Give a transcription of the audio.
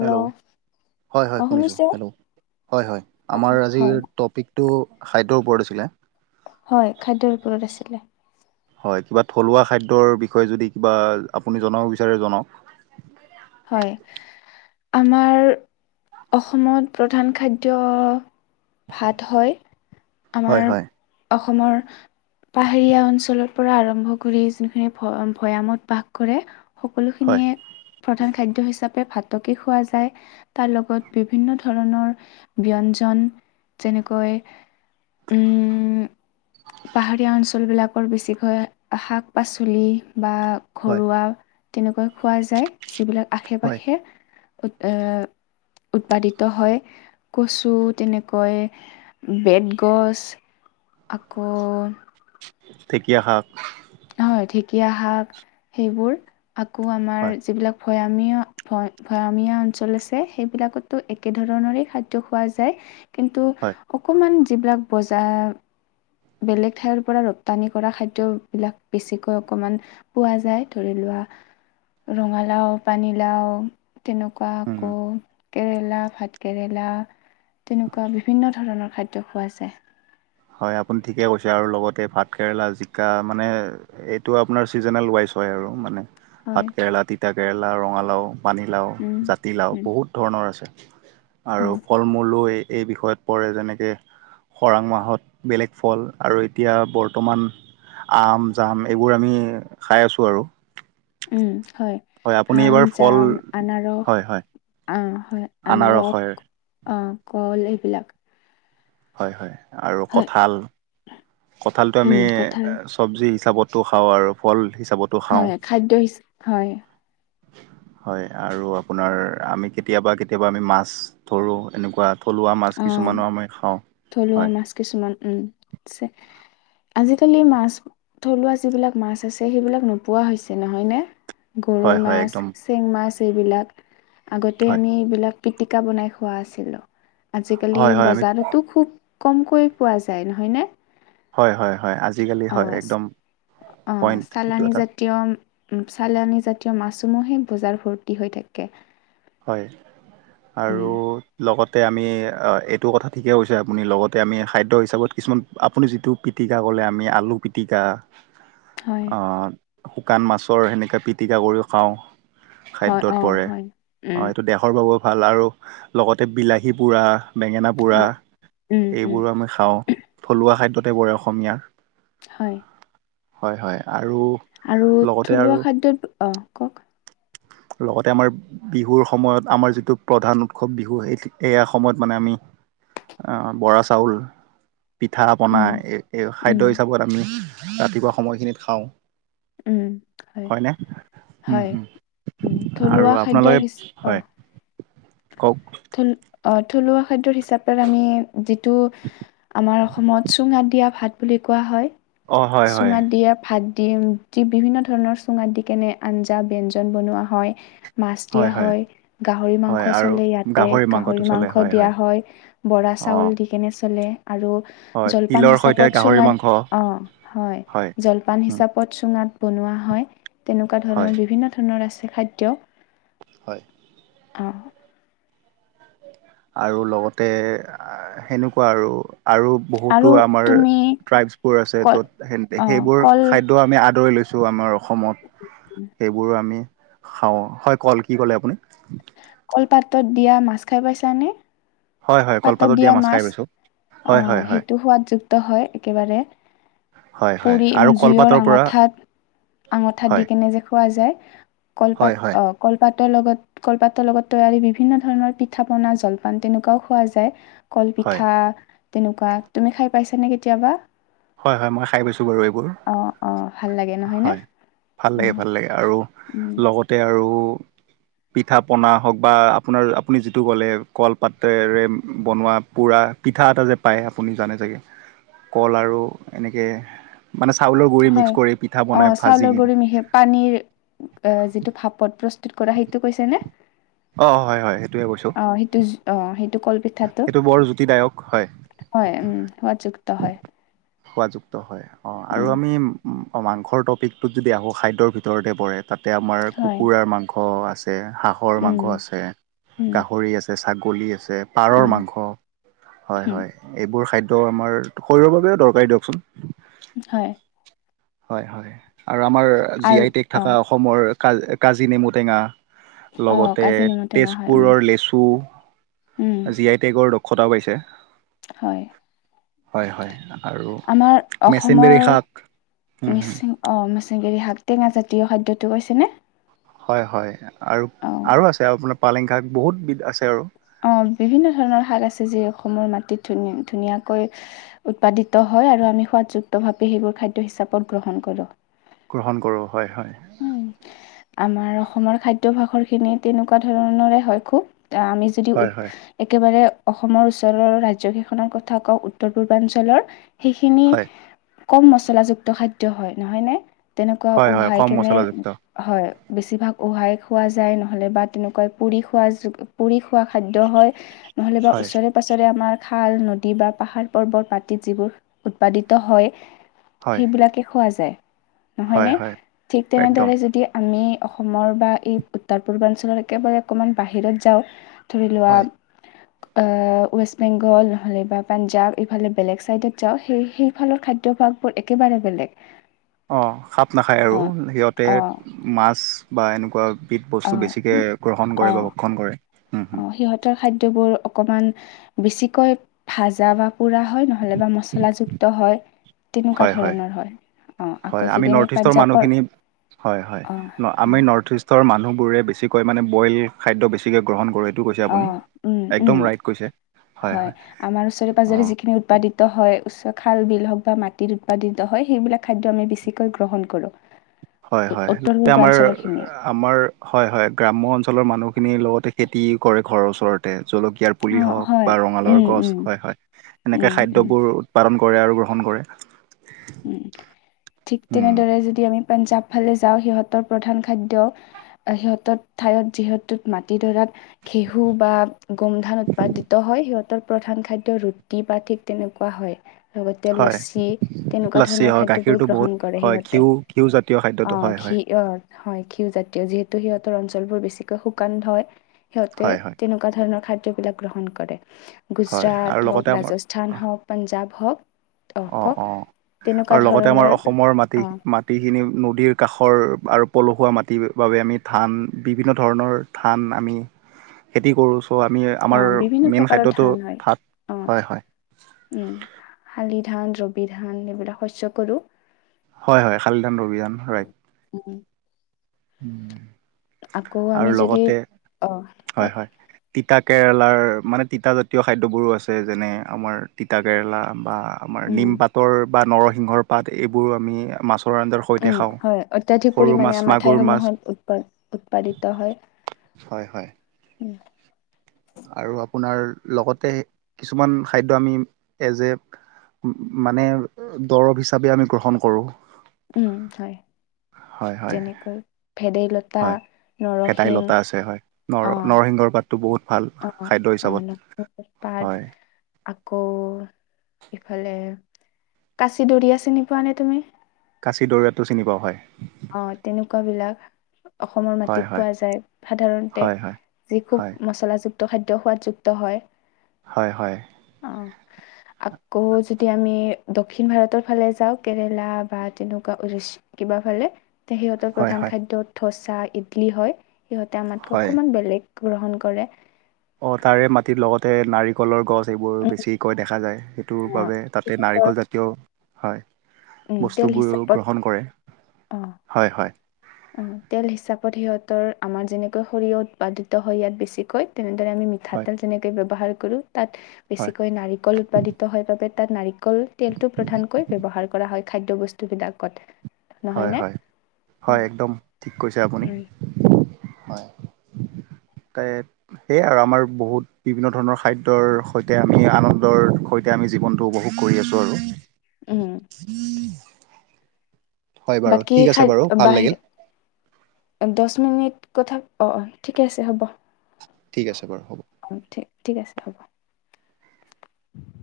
Hello হয় হয় অ শুনিছোঁ শুনিছে হেল্ল' হয় হয় আমাৰ হয় আজিৰ টপিক টো খাদ্যৰ ওপৰত আছিলে। হয় খাদ্যৰ ওপৰত আছিলে। হয়, কিবা থলুৱা খাদ্যৰ বিষয়ে যদি কিবা আপুনি জনাব বিচাৰে জনাওক। হয়, আমাৰ অসমত প্ৰধান খাদ্য ভাত হয়। হয় আমাৰ হয় অসমৰ পাহাৰীয়া অঞ্চলৰ পৰা আৰম্ভ কৰি জনে ভৈয়ামত বাস কৰে, হয় সকলোখিনিয়ে প্ৰধান খাদ্য হিচাপে ভাতকেই খোৱা যায়। তাৰ লগত বিভিন্ন ধৰণৰ ব্যঞ্জন যেনেকৈ উম [unintelligible] পাহাৰীয়া অঞ্চলবিলাকৰ বেছিকৈ শাক- পাচলি, বা হয় ঘৰুৱা তেনেকৈ খোৱা যায় যিবিলাক হয় আশে-পাশে, আহ, উৎপাদিত হয় কচু তেনেকৈ বেতগছ আকৌ, ঢেকীয়া শাক। হয়, ঢেকীয়া শাক সেইবোৰ আকৌ আমাৰ হয় যিবিলাক ভৈয়ামিয় ভ -ভৈয়ামীয়া অঞ্চল আছে সেইবিলাকতো একে ধৰণৰে খাদ্য খোৱা যায়। কিন্তু হয় অকণমান যিবিলাক বজাৰ বেলেগ ঠাইৰ পৰা ৰপ্তানি কৰা খাদ্যবিলাক বেছিকৈ অকণমান পোৱা যায় ধৰি লোৱা ৰঙালাও পানীলাও, তেনেকুৱা, উম, আকৌ কেৰেলা ভাত কেৰেলা তেনেকুৱা বিভিন্ন ধৰণৰ খাদ্য খোৱা যায়। হয়, আপুনি ঠিকে কৈছে আৰু লগতে ভাত কেৰেলা জিকা মানে এইটো আপোনাৰ চিজনেল ৱাইজ হয় আৰু। মানে, ভাত হয় কেৰেলা, তিতা কেৰেলা, ৰঙালাও পানীলাও, উম জাতিলাও উম বহুত ধণৰ আছে। আৰু উম কল [inaudible] এই বিষয়ত পৰে যেনেকৈ খৰাং মাহত বেলেগ ফল আৰু এতিয়া বৰ্তমান আম, জাম, এইবোৰ আমি খাই আছোঁ আৰু। উম, হয়, আপুনি আম এইবাৰ ফল জাম আনাৰস হয় হয় অ', হয়, আনাৰস অ, কল এইবিলাক। হয়, হয়, আৰু হয় কঁঠাল। কঁঠালটো আমি উম কঁঠাল চব্জি হিচাপতো খাওঁ আৰু ফল হিচাপত হয়, খাদ্য [inaudible] হয়। [inaudible] হয় আৰু আপোনাৰ, আমি কেতিয়াবা কেতিয়াবা আমি মাছ ধৰোঁ এনেকুৱা, থলুৱা মাছ অ কিছুমানো আমি খাওঁ। থলুৱা হয় মাছ কিছুমান উম, আছে। আজিকালি মাছ থলুৱা যিবিলাক মাছ আছে সেইবিলাক নোপোৱা হৈছে নহয়নে? হয় গৰৈ হয় মাছ, একদম চেং মাছ এইবিলাক আগতে হয় আমি এইবিলাক পিটিকা বনাই খোৱা আছিলোঁ। আজিকালি হয় হয় আমি বজাৰতো খুব কমকৈ পোৱা যায় নহয়নে। হয় হয় হয় আজিকালি হয় অ', একদম অ', পইণ্ট এইটো চালানী এটা। জাতীয় চালানী জাতীয় মাছসমূহে বজাৰ ভৰ্তি হৈ থাকে। হয়। আৰু, উম, লগতে আমি এইটো কথা ঠিকে কৈছে আপুনি লগতে আমি খাদ্য হিচাপত কিছুমান আপুনি যিটো পিটিকা ক'লে আমি আলু পিটিকা হয়, আহ, শুকান মাছৰ হেনেকে পিটিকা কৰিও খাওঁ। হয় অ', হয়। উম, অঁ', এইটো দেহৰ বাবেও ভাল আৰু লগতে বিলাহী পুৰা বেঙেনা পোৰা অ', উম, উম, এইবোৰো আমি খাওঁ থলুৱা খাদ্যতে পৰে অসমীয়া। হয়। হয় হয় আৰু আৰু লগতে থলুৱা আৰু খাদ্যত অ', কওক [unintelligible] লগতে আমাৰ বিহুৰ সময়ত আমাৰ যিটো প্ৰধান উৎসৱ বিহু সেই এয়া সময়ত মানে আমি বৰা চাউল পিঠা পনা উম, এই উম, খাদ্য হিচাপত আমি ৰাতিপুৱা সময়খিনিত খাওঁ। উম, হয়। হয়নে, উম, হয় হম উম আৰু থলুৱা খাদ্যৰ আপোনালোকে হিচ হয়। কওক। থ থলুৱা খাদ্যৰ হিচাপে আমি যিটো আমাৰ অসমত চুঙা দিয়া ভাত বুলি কোৱা হয় অ হয় হয় চুঙা দিয়া ভাত দিয়ে। বিভিন্ন ধৰণৰ চুঙাত দি কেনে আঞ্জা ব্যঞ্জন বনোৱা হয়। মাছ দিয়া হয়, গাহৰি হয় মাংস আৰু চলে ইয়াত। মাংসটো গাহৰি চলে মাংস দিয়া হয় বৰা অ চাউল দি কেনে চলে আৰু হয় জলপান তিলৰ সৈতে হিচাপত গাহৰি চুঙাত, মাংস অ', হয় জ পান উম হিচাপত চুঙাত বনোৱা হয় তেনেকুৱা হয় ধৰণৰ বিভিন্ন ধৰণৰ আছে খাদ্য। হয়। অ'। আৰু লগতে সেনেকুৱা আৰু আৰু আৰু বহুতো আমাৰ তুমি ট্ৰাইবছবোৰ আছে কল ত'ত সে অ সেইবোৰ কল খাদ্যও আমি আদৰি লৈছো আমাৰ অসমত সেইবোৰ আমি খাওঁ হয় কল কি ক'লে আপুনি? কলপাতত দিয়া মাছ খাই পাইছা নে? হয় হয় পাতত কলপাতত দিয়া খাই মাছ পাইছোঁ হয় অ', হয় হয় সেইটো সোৱাদযুক্ত হয় একেবাৰে। হয় হয় পুৰি আৰু জুইৰ কলপাতৰ পৰা আঙঠাত আঙঠাত দি হয় কেনে যে খোৱা যায় হয় কলপাত হয় অ' কলপাতৰ লগত কলপাতৰ লগত তৈয়াৰী বিভিন্ন ধৰণৰ পিঠা পনা জলপান তেনেকুৱাও খোৱা যায় হয় কলপিঠা তেনেকুৱা তুমি খাই পাইছা নে কেতিয়াবা? হয়, হয় মই খাই পাইছো বাৰু এইবোৰ। অ অ ভাল লাগে নহয়নে? হয় ভাল লাগে উম ভাল লাগে আৰু লগতে আৰু পিঠা পনা হওক বা আপোনাৰ আপুনি যিটো ক'লে কলপাতেৰে বনোৱা পোৰা পিঠা এটা যে পায় আপুনি জানে চাগে কল আৰু এনেকে মানে চাউলৰ [unintelligible] হয় পিঠা বনাই অ', ভাজি চাউলৰ কিনে গুড়ি মিহে পানীৰ এ যিটো ভাপত প্ৰস্তুত কৰা সেইটো কৈছে নে? অ', হয় হয় সেইটোয়ে কৈছো। অ', সেইটো অ', সেইটো কল পিঠাটো বৰ জুতিদায়ক হয় হয় উম, সোৱাদযুক্ত হয়। সোৱাদযুক্ত হয় অ', আৰু উম, আমি উ অ', মাংসৰ টপিকটোত যদি আহোঁ খাদ্যৰ ভিতৰতে পৰে তাতে আমাৰ হয়, কুকুৰাৰ মাংস আছে। এ, হাঁহৰ উম, মাংস আছে, উম, গাহৰি আছে, ছাগলী আছে, পাৰৰ উম, মাংস হয়, উম, হয় এইবোৰ খাদ্য আমাৰ শৰীৰৰ বাবেও দৰকাৰী দিয়কচোন। হয়। হয়, হয় আৰু আমাৰ জি আৰু আই টেগ অ', থাকা অসমৰ কাজ, কাজি নেমু টেঙা অ', লগতে কাজি নেমু টেঙা হয়, উম, তেজপুৰৰ লেচু উম। ডি আই টেগৰ দক্ষতাও পাইছে। হয়। হয় হয় আৰু আমাৰ অসমৰ মেচিনডেৰী শাক মিচিং অ, মেছেংগিৰি শাক টেঙা জাতীয় খাদ্যটো কৈছেনে। হয়, হয় আৰু, অ', আৰু আছে আৰু আপোনাৰ পালেং শাক বহুত বিধ আছে আৰু। অ, বিভিন্ন ধৰণৰ শাক আছে যি অসমৰ মাটিত ধুনী, ধুনীয়াকৈ উৎপাদিত হয় আৰু আমি সোৱাদযুক্তভাৱে সেইবোৰ খাদ্য হিচাপত গ্ৰহণ কৰোঁ। গ্ৰহণ কৰোঁ হয়, হয়। উম। আমাৰ অসমৰ খাদ্যভাসৰ খিনি তেনেকুৱা ধৰণৰে হয় খুব [unintelligible] আমি যদি হয় উৎ হয় একেবাৰে অসমৰ ওচৰৰ ৰাজ্য কেইখনৰ কথা কওঁ উত্তৰ পূৰ্বাঞ্চলৰ সেইখিনি হয় কম মচলাযুক্ত খাদ্য হয় নহয় নে তেনেকুৱা হয় হয় উহাই কম কেনে মছলাযুক্ত হয় বেছিভাগ উহাই খোৱা যায় নহলে বা তেনেকুৱা পুৰি খোৱা পুৰি খোৱা খাদ্য হয় নহ'লে বা হয় ওচৰে তাৰ পাছৰে আমাৰ খাল নদী বা পাহাৰ-পৰ্বত মাটিত যিবোৰ উৎপাদিত হয়। হয় সেইবিলাকে খোৱা যায় হয় নহয়নে হয় ঠিক একদম তেনেদৰে যদি আমি অসমৰ বা এই উত্তৰ পূৰ্বাঞ্চলৰ একেবাৰে অকমান বাহিৰত যাওঁ। ধৰি লোৱা। [unintelligible] ৱেষ্ট বেংগল নহ'লেবা পাঞ্জাৱ এইফালে বেলেগ চাইডত যাওঁ সেই, সেই সেইফালৰ খাদ্যভাগ একেবাৰে বেলেগ অ, খাপ নাখায় আৰু অঁ সিহঁতে অঁ মাছ বা এনেকুৱা [unintelligible] বস্তু অঁ বেছিকে গ্ৰহণ কৰে অঁ বা ভক্ষণ কৰে। অঁ সিহঁতৰ খাদ্যবোৰ অকমান বেছিকৈ ভাজা বা পোৰা হয় নহ'লে বা মচলাযুক্ত হয় তেনেকুৱা ধৰণৰ হয়। অঁ আকৌ হয় আমি যদি নৰ্থ ইষ্টৰ পাঞ্জাৱৰ মানুহখিনি হয়, হয় অঁ আমি নৰ্থ ইষ্ট ৰ, মানুহবোৰে বেছিকৈ মানে বইল খাদ্য বেছিকৈ গ্ৰহণ কৰে। অ, উম, উম হয় আমাৰ ওচৰে অঁ পাজৰে যিখিনি উৎপাদিত হয় উচ্চ খাল বিল হওক বা মাটিত উৎপাদিত হয় সেইবিলাক খাদ্য আমি বেছিকৈ গ্ৰহণ কৰো। হয়, হয় আমাৰ আমাৰ হয়, হয়, গ্ৰাম্য অঞ্চলৰ মানুহখিনিৰ লগতে খেতি কৰে ঘৰৰ ওচৰতেক কিয়াৰ পুলি অঁ হওক হয় বা উম ৰঙালৰ গছ উম হয়, হয়, এনেকৈ উম উম খাদ্যবোৰ পালন কৰে আৰু গ্ৰহণ কৰে। উ, ঠিক উম তেনেদৰে যদি আমি পাঞ্জাৱ ফালে যাওঁ সিহঁতৰ প্ৰধান খাদ্য। সিহঁতৰ ঠাইত যিহেতু মাটিডৰাত ঘেহু বা গোমধান উৎপাদিত হয় সিহঁতৰ প্ৰধান খাদ্য ৰুটি বা ঠিক তেনেকুৱা হয় লগতে হয় লছি এনেকুৱা লাচি ধৰণৰ হয় খাদ্যবোৰ গাখীৰটো বহুত গ্ৰহণ কৰে হয় সিহঁতে ঘিউ ঘিউজাতীয় অ, খাদ্যটো হয় হয় ঘি ই, হয় ঘিউজাতীয় যিহেতু সিহঁতৰ অঞ্চল বোৰ বেছিকৈ শুকান হয় সিহতে হয় হয় তেনেক এনেকুৱা ধৰণৰ খাদবিলাক গ্ৰহণ কৰে গুজ হয় আৰু হ লগতে আমাৰ ৰাজ অনু্থান হওক পঞ্জাৱ হওক অ, কওক তেনেকুৱা আৰু লগতে আমাৰ ধৰণৰ অসমৰ মাটি, অ মাট মাটিখিনি নদীৰ কাষৰ আৰু পলসুৱা মাটিৰ বাবে আমি ধান বিভিন্ন ধৰণৰ ধান আমি খেতি কৰোঁ চ' আমি অ আমাৰ বিভিন্ন মেইন প্ৰকাৰৰ খাদ্যটো ধান হয়। থাত অ হয়, হয়। শালি ধান ৰবি ধান এইবিলাক শস্য কৰোঁ হয় হয় শালিদান অভিযান ৰাইট উম উম আকৌ আমি যদি অ হয় কওক হয় তিতা কেৰেলাৰ মানে তিতাজাতীয় খাদ্যবোৰো আছে যেনে আমাৰ তিতা কেৰেলা বা আমাৰ উম। নিমপাতৰ বা নৰসিংহৰ পাত এইবোৰ আমি মাছৰ আঞজাৰ উম হয় অত্যাধিক পৰিমাণে আমাৰ মাছ ঠাইসমূহত উৎপ উৎপাদিত হয় হয় হয় উ আৰু আপোনাৰ লগতে কিছুমান খাদ্য আমি এজ এ মানে দৰৱ হিচাপে আমি গ্ৰহণ কৰোঁ উম হয় হয় হয় তেনেকৈ ভেদাইলত হয় ভেদাইলতা আছে হয় নৰ অ', নৰসিংহৰ পাত টো বহুত ভাল অ', খাদ্য অ', হিচাপত নৰসিংহ পাত হয় আকৌ ইফালে কাচি দৰিয়া চিনি পোৱা নে তুমি কাঁচি দৰিয়টো চিনি পোৱাওঁ হয় অ তেনেকুৱা বিলাক অসমৰ হয় মাটিত হয় পোৱা যায় সাধাৰণতে হয় হয় যি খুব হয় মচলাযু খাদ্য সোৱাদযুক্ত হয় হয় হয় অ আকৌ যদি আমি দক্ষিণ ভাৰতৰ ফালে যাওঁ কেৰেলা বা তেনেকুৱা উৰিষ্য কিবা ফালে তে সিহঁতৰ হয় প্ৰধান হয় খাদ্য থচা ইডলি হয় সিহঁতে আমাতকৈ হয়। অকণমান বেলেগ গ্ৰহণ কৰে অ তাৰে মাটিত লগতে নাৰিকলৰ গছ সেইবোৰ বেছিকৈ দেখা যায় সেইটোৰ উম, বাবে তাতে অ' নাৰিকল জাতীয় হয় উম তেল বস্তুবোৰ হিচাপত গ্ৰহণ কৰে অ হয় হয় তেল হিচাপত সিহঁতৰ আমাৰ যেনেকৈ সৰিয়হ উৎপাদিত হয় ইয়াত বেছিকৈ তেনেদৰে আমি হয় মিঠাতেল তেনেকৈ ব্যৱহাৰ কৰোঁ তাত হয় বেছিকৈ নাৰিকল উৎপাদিত হয় তাত নাৰিকল তেলটো প্ৰধানকৈ ব্যয়ৱহাৰ কৰা হয় খাদ্য় বস্তু বিলাকত হয় হয় হয় একদম ঠিক কৈছে আপুনি উম হয় ত সেয়ে আৰু আমাৰ বহুত বিভিন্ন ধৰণৰ খাদ্যৰ সৈতে আমি আনন্দৰ সৈতে এতিয়া আমি জীৱনটো উপভোগ কৰি আছোঁ আৰু উম উম বাকী বাৰু খাদ্য ভাল লাগিল বাহিৰ দহ মিনিট কথা অ অ ঠিকে আছে হ'ব ঠিকছে বাৰু হ'ব অ ঠিক ঠিক আছে হ'ব উ